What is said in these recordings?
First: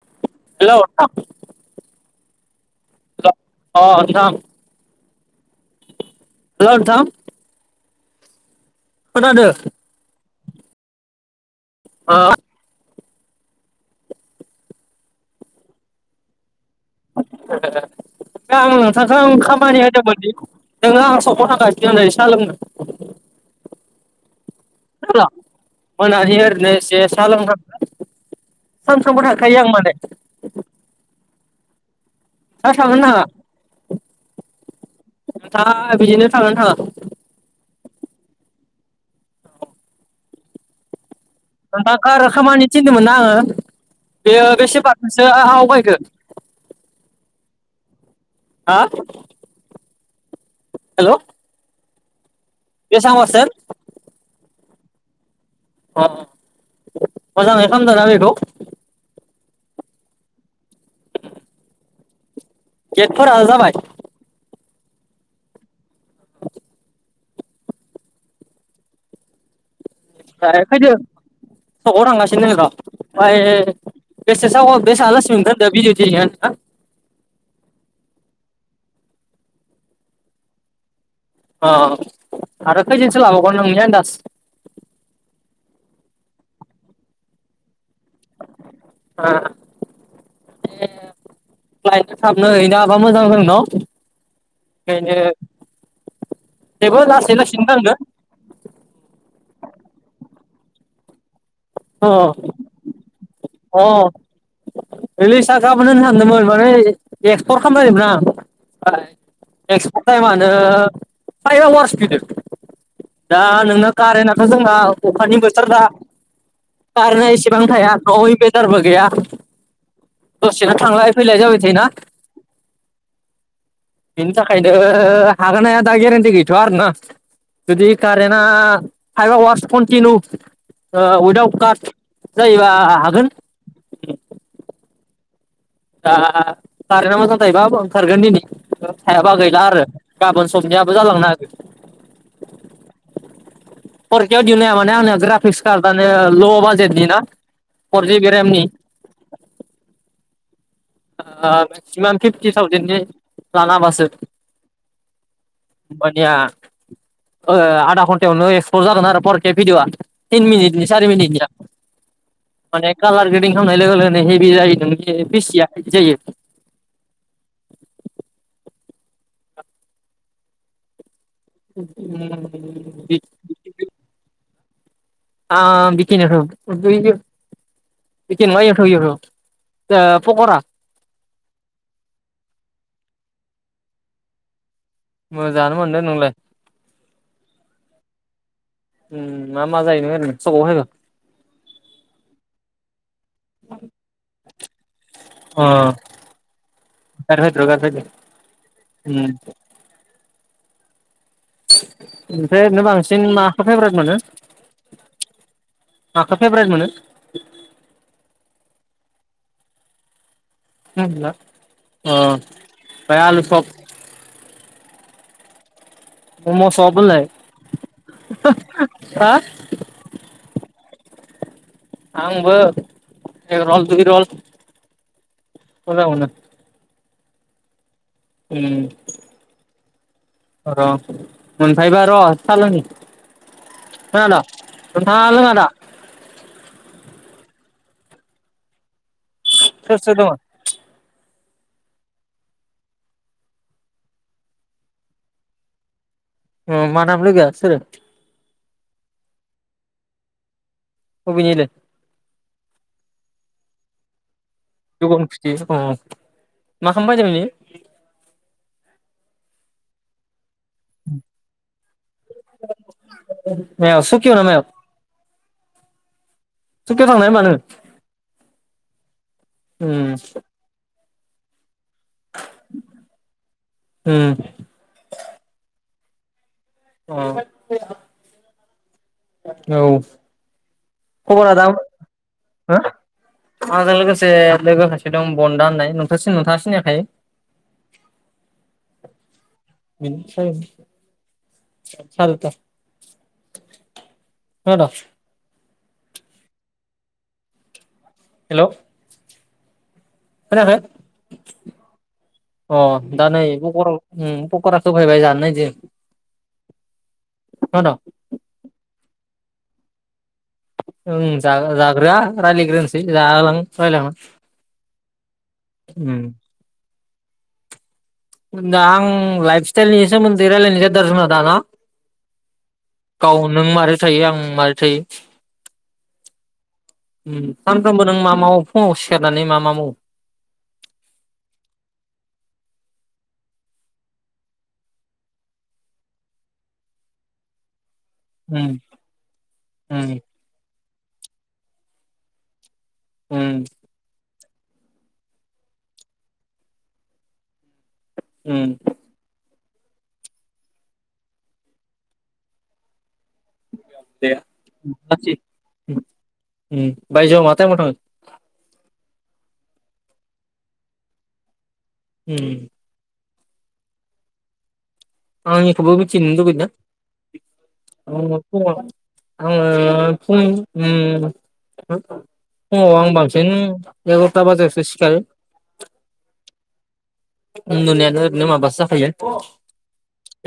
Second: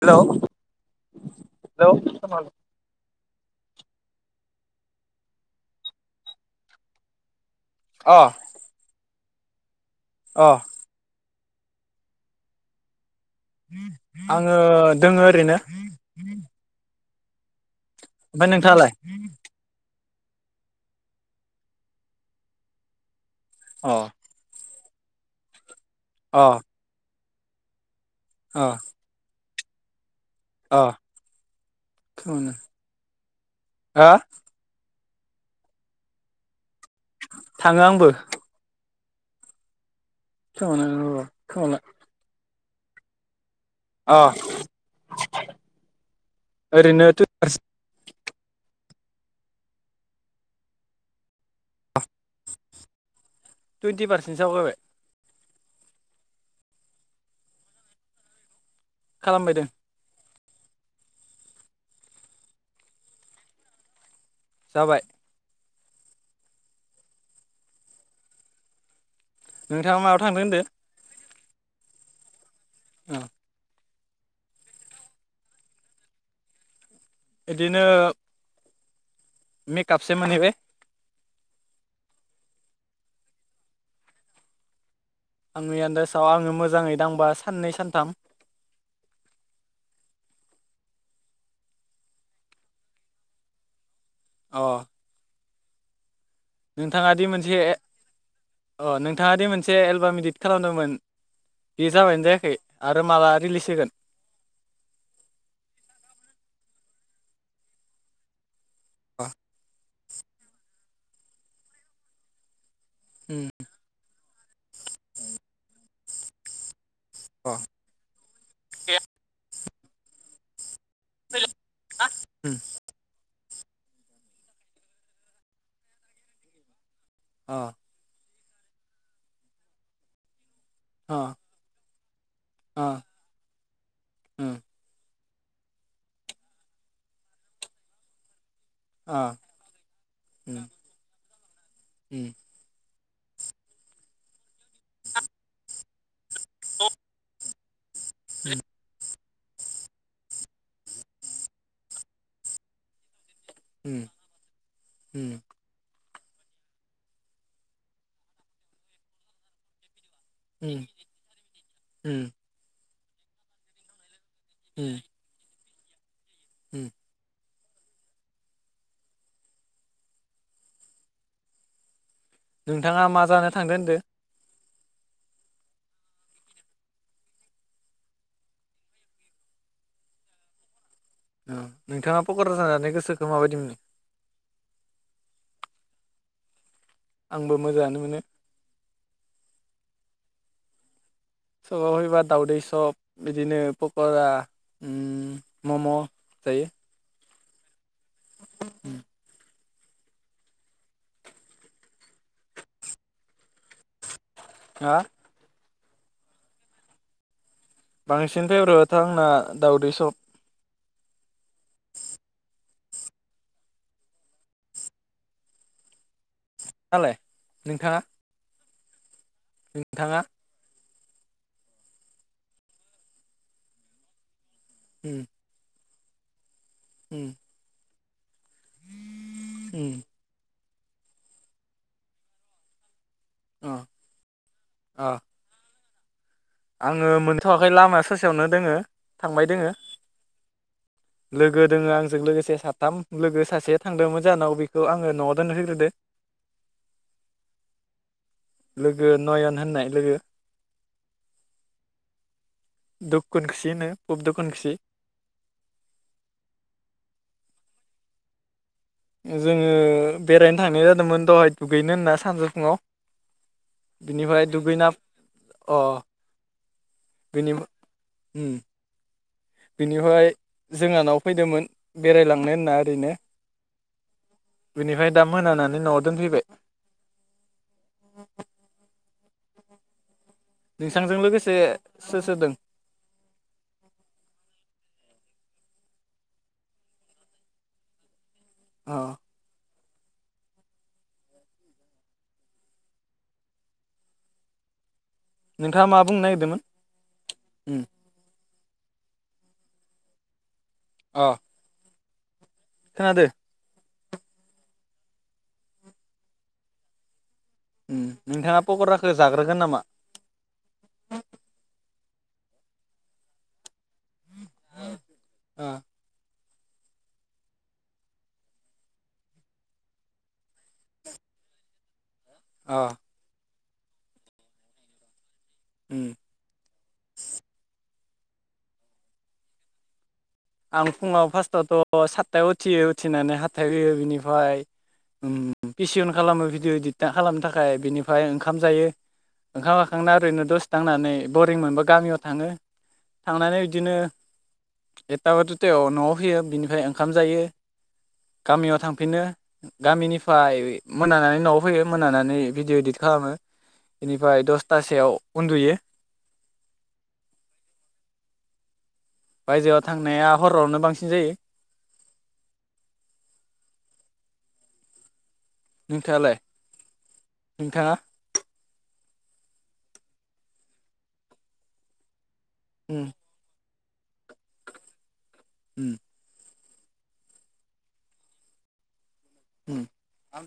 Hello hello नोंथां hello अ नोंथां हेलौ ओनथां अह खोनादो अह हो आङो दोङो ओरैनो [inaudible] ओमफ्राय ना आं नोंथाङालाय नोंथांखौ आं खामानि होदोमोन [unintelligible] नोङो आं सख थाखाखासिग आै साहा लोंनो औ नथ [unintelligible] मान हारनोसे [unintelligible] सा लों थां सानफ्रोमबो थां खायो आं माने अह दा थांनो नाङा हो दा बिदिनो थांगोन ओ थाङो आंबो [inaudible] [unintelligible] नोंथांखो आरो खामानि थिनदोनो मोना आङो अ बेयो बे सेबारखौसो आं आवगायखो ओरैनो टुइन्टि हा हेलौ बेसां फारसेन टुवन्टि पारसेन्टसो आवगायबाय अह मोजाङै खामदोना बेखौ खालामबायदों देदफोर आ जाबाय जाबाय नोंथाङा माबायाव थांदो सगाव थांगासिनो दंर अआय बेसे साव [inaudible] बिदिनो मेकपसे मोनैबाय अ आरो खै जोनसो लाबावगोन नोंनि आनदास आंनि आन्दासाव आङो मोजाङै दांबा साननै सानथाम ए लाइनो थाबनो हैनो हाबा मोजां जोंन अ खैनो नोंथाङा दि मोनसे लासैनो थांदो अ नोंथाङा दि मोनसे एलबाम इदिट खालामदोंमोन बे अ जाबायानो जायाखै आरो माला रिलिस अ रिलिजा गाबोननो सानदोंमोन माने एसे एक्सपर्ट खामबायदोंमोन आं अ एकसप' तायमानो फायब हावारस बिदो दा उम नोंना कारेन्टथ जोंना अखानि बोथोर दा खारेना एसेबां थाया अइ बेदर बो अ गैया बेसे थांलाय फैलाय जाबाय थायोना बिनि थाखायनो हागोन ना हाया दा गेरेनथि गैथ'वा आरो ना जुदि कारेन ना फायब हावारस कन्थि नु ओ उद आउद काट जायोबा हागोन दा कारेना मोजां जायोबा ओंखारगोन दिनि थायाबा गैला आरो गाबोन समनियाबो जालांनो हागो बेखौ उम फरिदिनो ग्राफिस खारद आनो ल' बाजेट नि ना फर जेबि रेमनि आ मेगसिमाम फिबथि थावजेननि लानो हाबासो मानिया आधा घन्टायावनो एक्सप जागोन आरो परके भिडिअआ तिन मनिटनि चारि मनिटनि माने कालार गेदिं खालामनाय लोगो लोगो माने हेभि जायो नों फिसिया जायो उम [inaudible] उम नोंथाङा मा जानो थांदो होनदों आ बिखन बिख पक'र [unintelligible] नोंथाङा पकरा जानानै गोसोखौ माबायदि मोनो? मोजाङानो मोनदों नोंलाय आंबो मोजाङानो मोनो ओम मा मा जायोनो सगाव होनो सगाव फैबा दाउदै सब बिदिनो पक'रा ओम मम' जायो [unintelligible] ओम ओमफ्राय ओरैनो बांसिन माखौ फेभ्रेट मोनो हा मखौ फेभ्रेट मोनो बांसिन फेभरेट आंना दावदै सब उम बिदिब्ला ओ ओमफ्राय आलु सब मम सब नालाय लाय नोंथाङा हा नोंथाङा आंबो एग रल दुइ रल ओम उनावनो ओम ओम ओम र मोनफैबाय र' साहालोंनि खोनादों अ नोंथाङा लोंङादा आङो मोनथ'वाखै लामाया ससेयावनो दोङो थांबाय दोङो सोर सोर दङ लोगो दोङो आंजों लोगोसे साथाम लोगो सासे थांदोंमोन जाहोनाव बेखौ आङो न'आव दोनहोग्रोदो मा नाम लोगोआ सोरो लोगो नयन होननाय लोगो बबेनिलै [unintelligible] [unintelligible] [unintelligible] मा खामनो फैदोंमोन इयो जोङो बेरायनो थांनाय जादोंमोन दहाय दुगैनो होनना सानजौफुङआव मायाव सुकियाव ना बिनिफ्राय मायाव दुगैना अ सुकियाव थांनाय होमबा बेनि नों उम उम बेनिफ्राय जोंहानाव फैदोंमोन बेरायलांनो होनना ओरैनो उम बिनिफ्राय दा मोनानानै न'आव दोनफैबाय अ औ नोंथांजों लोगोसे खबरा दाम सोर सोर दों हा आजों लोगोसे लोगोखासे एकदम बन्दा होननाय नोंथांसि नोंथांसिनायखाय। अ [unintelligible] खोनाद'? नोंथाङा मा बुंनो नागिरदोंमोन? हेलौ। अ खोनायाखै? अ खोनादो दा नै गबराव उ पकराखो होफैबाय जानो नायदो। नोंथाङा पकराखो? जाग्रोगोन नामा? ओं जाग्रोआ रायज्लायग्रोनोसै जाहोलां रायलाय होलां अ उम दा आं लाइफ स्टाइलनि सोमोन्दै रायलायनाय जादों आरो दा न'? अ नों मारै थायो आं मारै थायो? उम उम सामफ्रोमबो नों मा मावो फुङाव सिखारनानै मा मा मावो? आं फुङाव फार्स्टआवथ' सातथायाव उथियो उथिनानै हाथायाव हुयो बिनिफ्राय पिसिअन खालामो भिडिअ इडिट खालामनो थाखाय बिनि फ्राय ओंखाम उम जायो ओंखाम उम जाखांना ओरैनो दस दांनानै बरिं मोनबा गामियाव थाङो। थांनानै उम बिदिनो एथ एथा बा दुथायाव न'आव फैयो बिनिफ्राय ओंखाम जायो। उम गामियाव थांफिनो। गामिनिफ्राय मोनानानै न'आव फैयो मोनानानै भिडिअ इदित खालामो। दे बेनिफ्राय [inaudible] दसथासोआव उन्दुयो उम उम बायजोआव मा टाइमाव थाङो? बायजोआव थांनाया हरावनो बांसिन जायो। उम आंनिखौबो मिथिनो नोंथाङालाय लुबैयो ना? नोंथाङा आं न'आवसो दं। आङो फुं उम हो फुंआव उम आं बांसिन एघरता बाजायावसो सिखारो। उम। उन्दुनायानो ओरैनो माबासो जाखायो। उम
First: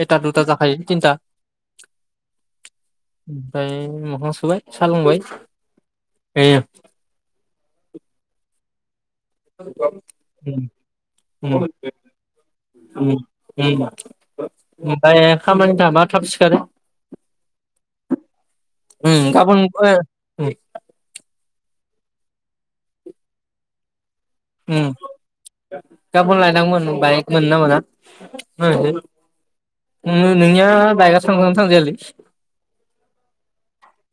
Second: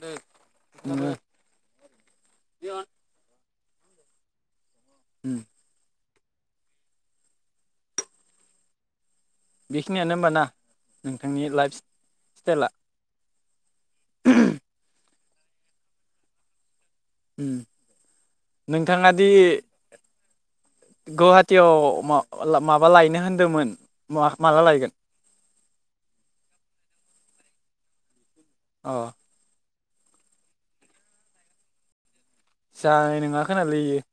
एता दुता जाखायो नोङो तिनता। ओमफाय मोखां सुबाय। सा लोंबाय। उम फेयो। बेखिनियानो होमबा ना उम नोंथांनि उम लाइफ स्टाइला? उम उम। ओमफाय खामानि थाबा थाब सिखारो। उम नोंथाङादि उम गाबोन ओ उम गौवाहाट टियाव मा माबा लायनो होनदोंमोन। माला लायगोन उम गाबोन लायनांगोमोन बाइक मोनो ना मोना। [unintelligible] अ नों नोंनिया बाइकआसो थांजागोना थाजायालै? जानाय नङा खोनालैयो इयो।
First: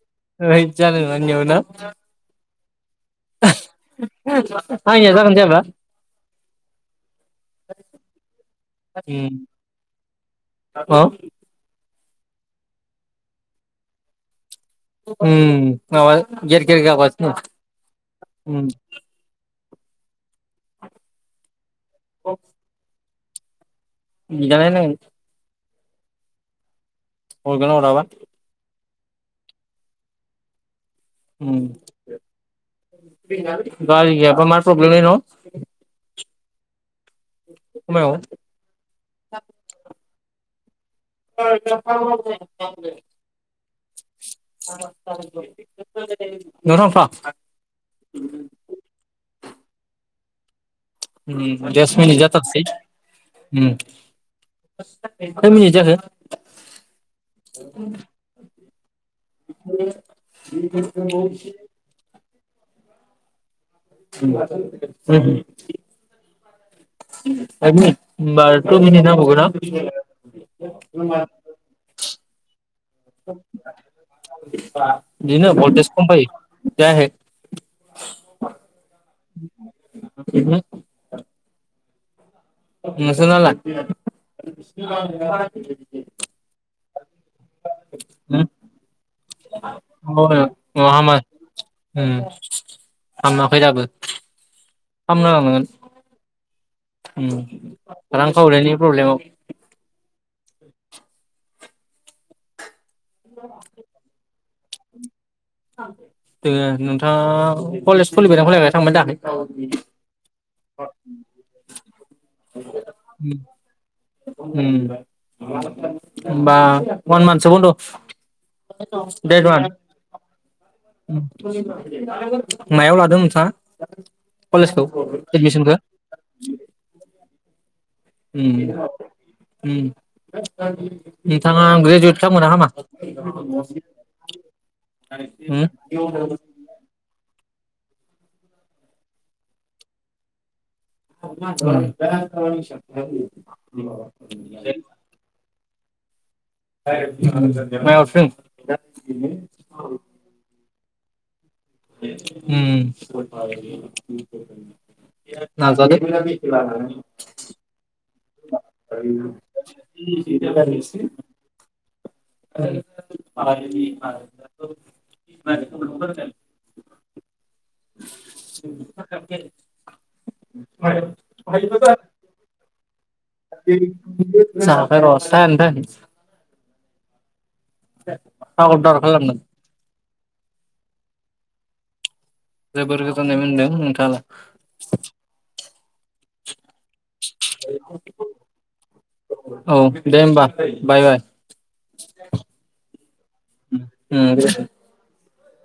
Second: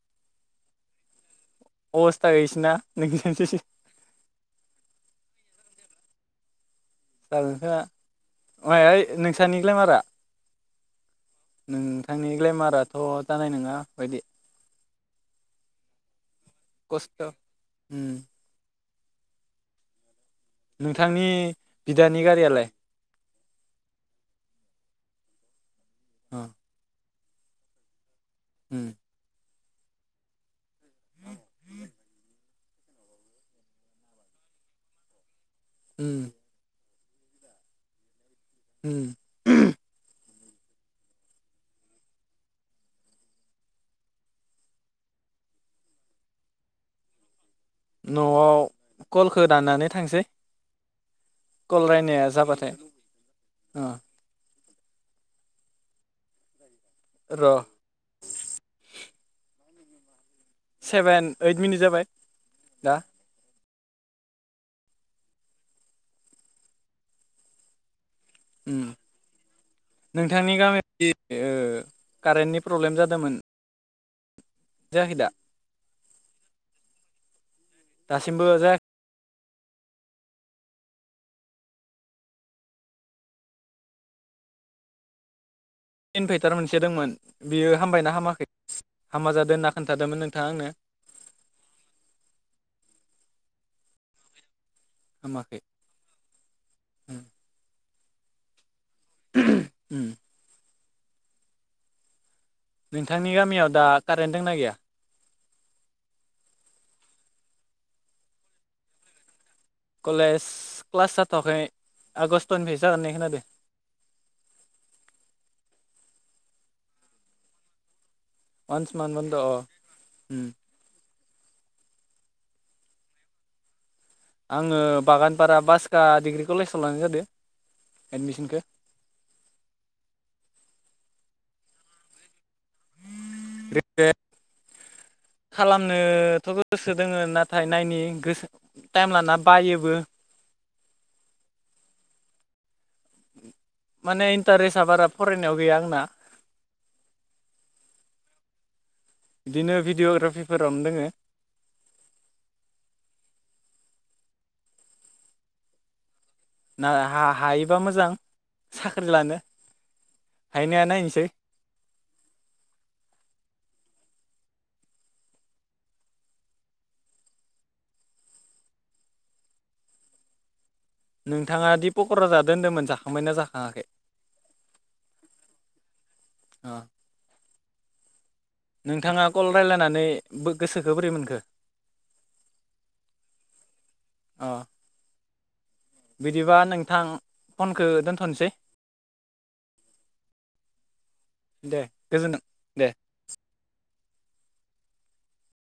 होइ जानाय नङा नोंनियाबो ना? अबस्था गैसिना। आंनिया जागोना जायाबा? उम नोंसानि ग्लेमारा? अ नोंनि ग्लेमाराथ' जानाय नङा बायदि। उम माबा गेेर गेेर खस्थ' गाबगासिनो उम दं। नोंथांनि बिदानि गारियालाय? बिना नायनांगोन। अ। हरगोना हराबा? [inaudible] उम गारि गैयाबा मार प्रब्लेमलै नं? उम। [unintelligible] [unintelligible] [unintelligible] न'आव कलखो दाननानै थांसै। उम कल दस मिनिट रायनाया जाथारथोसै जाबाथाय उम। अ खैमिनिट जाखो? र' उम। [inaudible] सेबेन ओइट मिनिट जाबाय। दा। [unintelligible] Five minute. होनबा आरो टु उम मिनिट नांबावगोन नोंथांनि ना? गामियाव ओ कारेन्टनि प्रब्लेम जादोंमोन। जायाखै दा इदिनो भलटेज खम फायो जायाखै। दासिमबो जायाखै [unintelligible] नोंसोरनालाय? इनभाइटार मोनसे दोंमोन बियो हामबायना हामाखै? हामा जादों होनना खोन्थादोंमोन माबा नोंथाङा आंनो। हामा हामाखै दाबो। फामनो हामाखै लानांगोन उम। रां खावरिनि प्रब्लेमाव। उम [inaudible] नोंथांनि गामियाव दा कारेन्ट दंना गैया दोङो नोंथाङा कलेज खुलिबायना खुलियाखै थांबायना थाङाखै? कलेज क्लास जाथ'वाखै आगष्ट उम। होनबा अवान मान्थसो बन्द। आवान्स मान बान्द' देट औ। वान मायाव लादों नोंथाङा? आङो कलेजखौ बागानफारा एडमिसनखौ बासखा डिग्रि कलेजाव लानाय जादों। एडमिसनखौ उम उम। बिथाङा ग्रेजुवेट खालामगोनना खामा? खालामनोथ' गोसो दोङ ना थाय नायनि गोसो टाइम लाना बायोबो। [unintelligible] माने इन्टारेस्ट आ बारा फरायनायाव गैया आंना। मायावथो दोङो? बिदिनो भिडिअ'ग्राफिफोर रावनो दोङो। उम नाजादों। ना हा-हा हायोबा मोजां साख्रि लानो हायो नाया नायनोसै। [unintelligible] नोंथाङा दि पक'रा जादो होनदोंमोन जाखांबायना जाखाङाखै अ [unintelligible] [inaudible] अर्डार नोंथाङा खालामगोन कल रायज्लायनानै गोसोखौ बोरै मोनखो? जोबोर गोजोननाय मोनदों नोंथां। अ बिदिबा नोंथां फनखौ दोनथ'नोसै औ दे होमबा बाय दे गोजोन्थों दे। उम दे।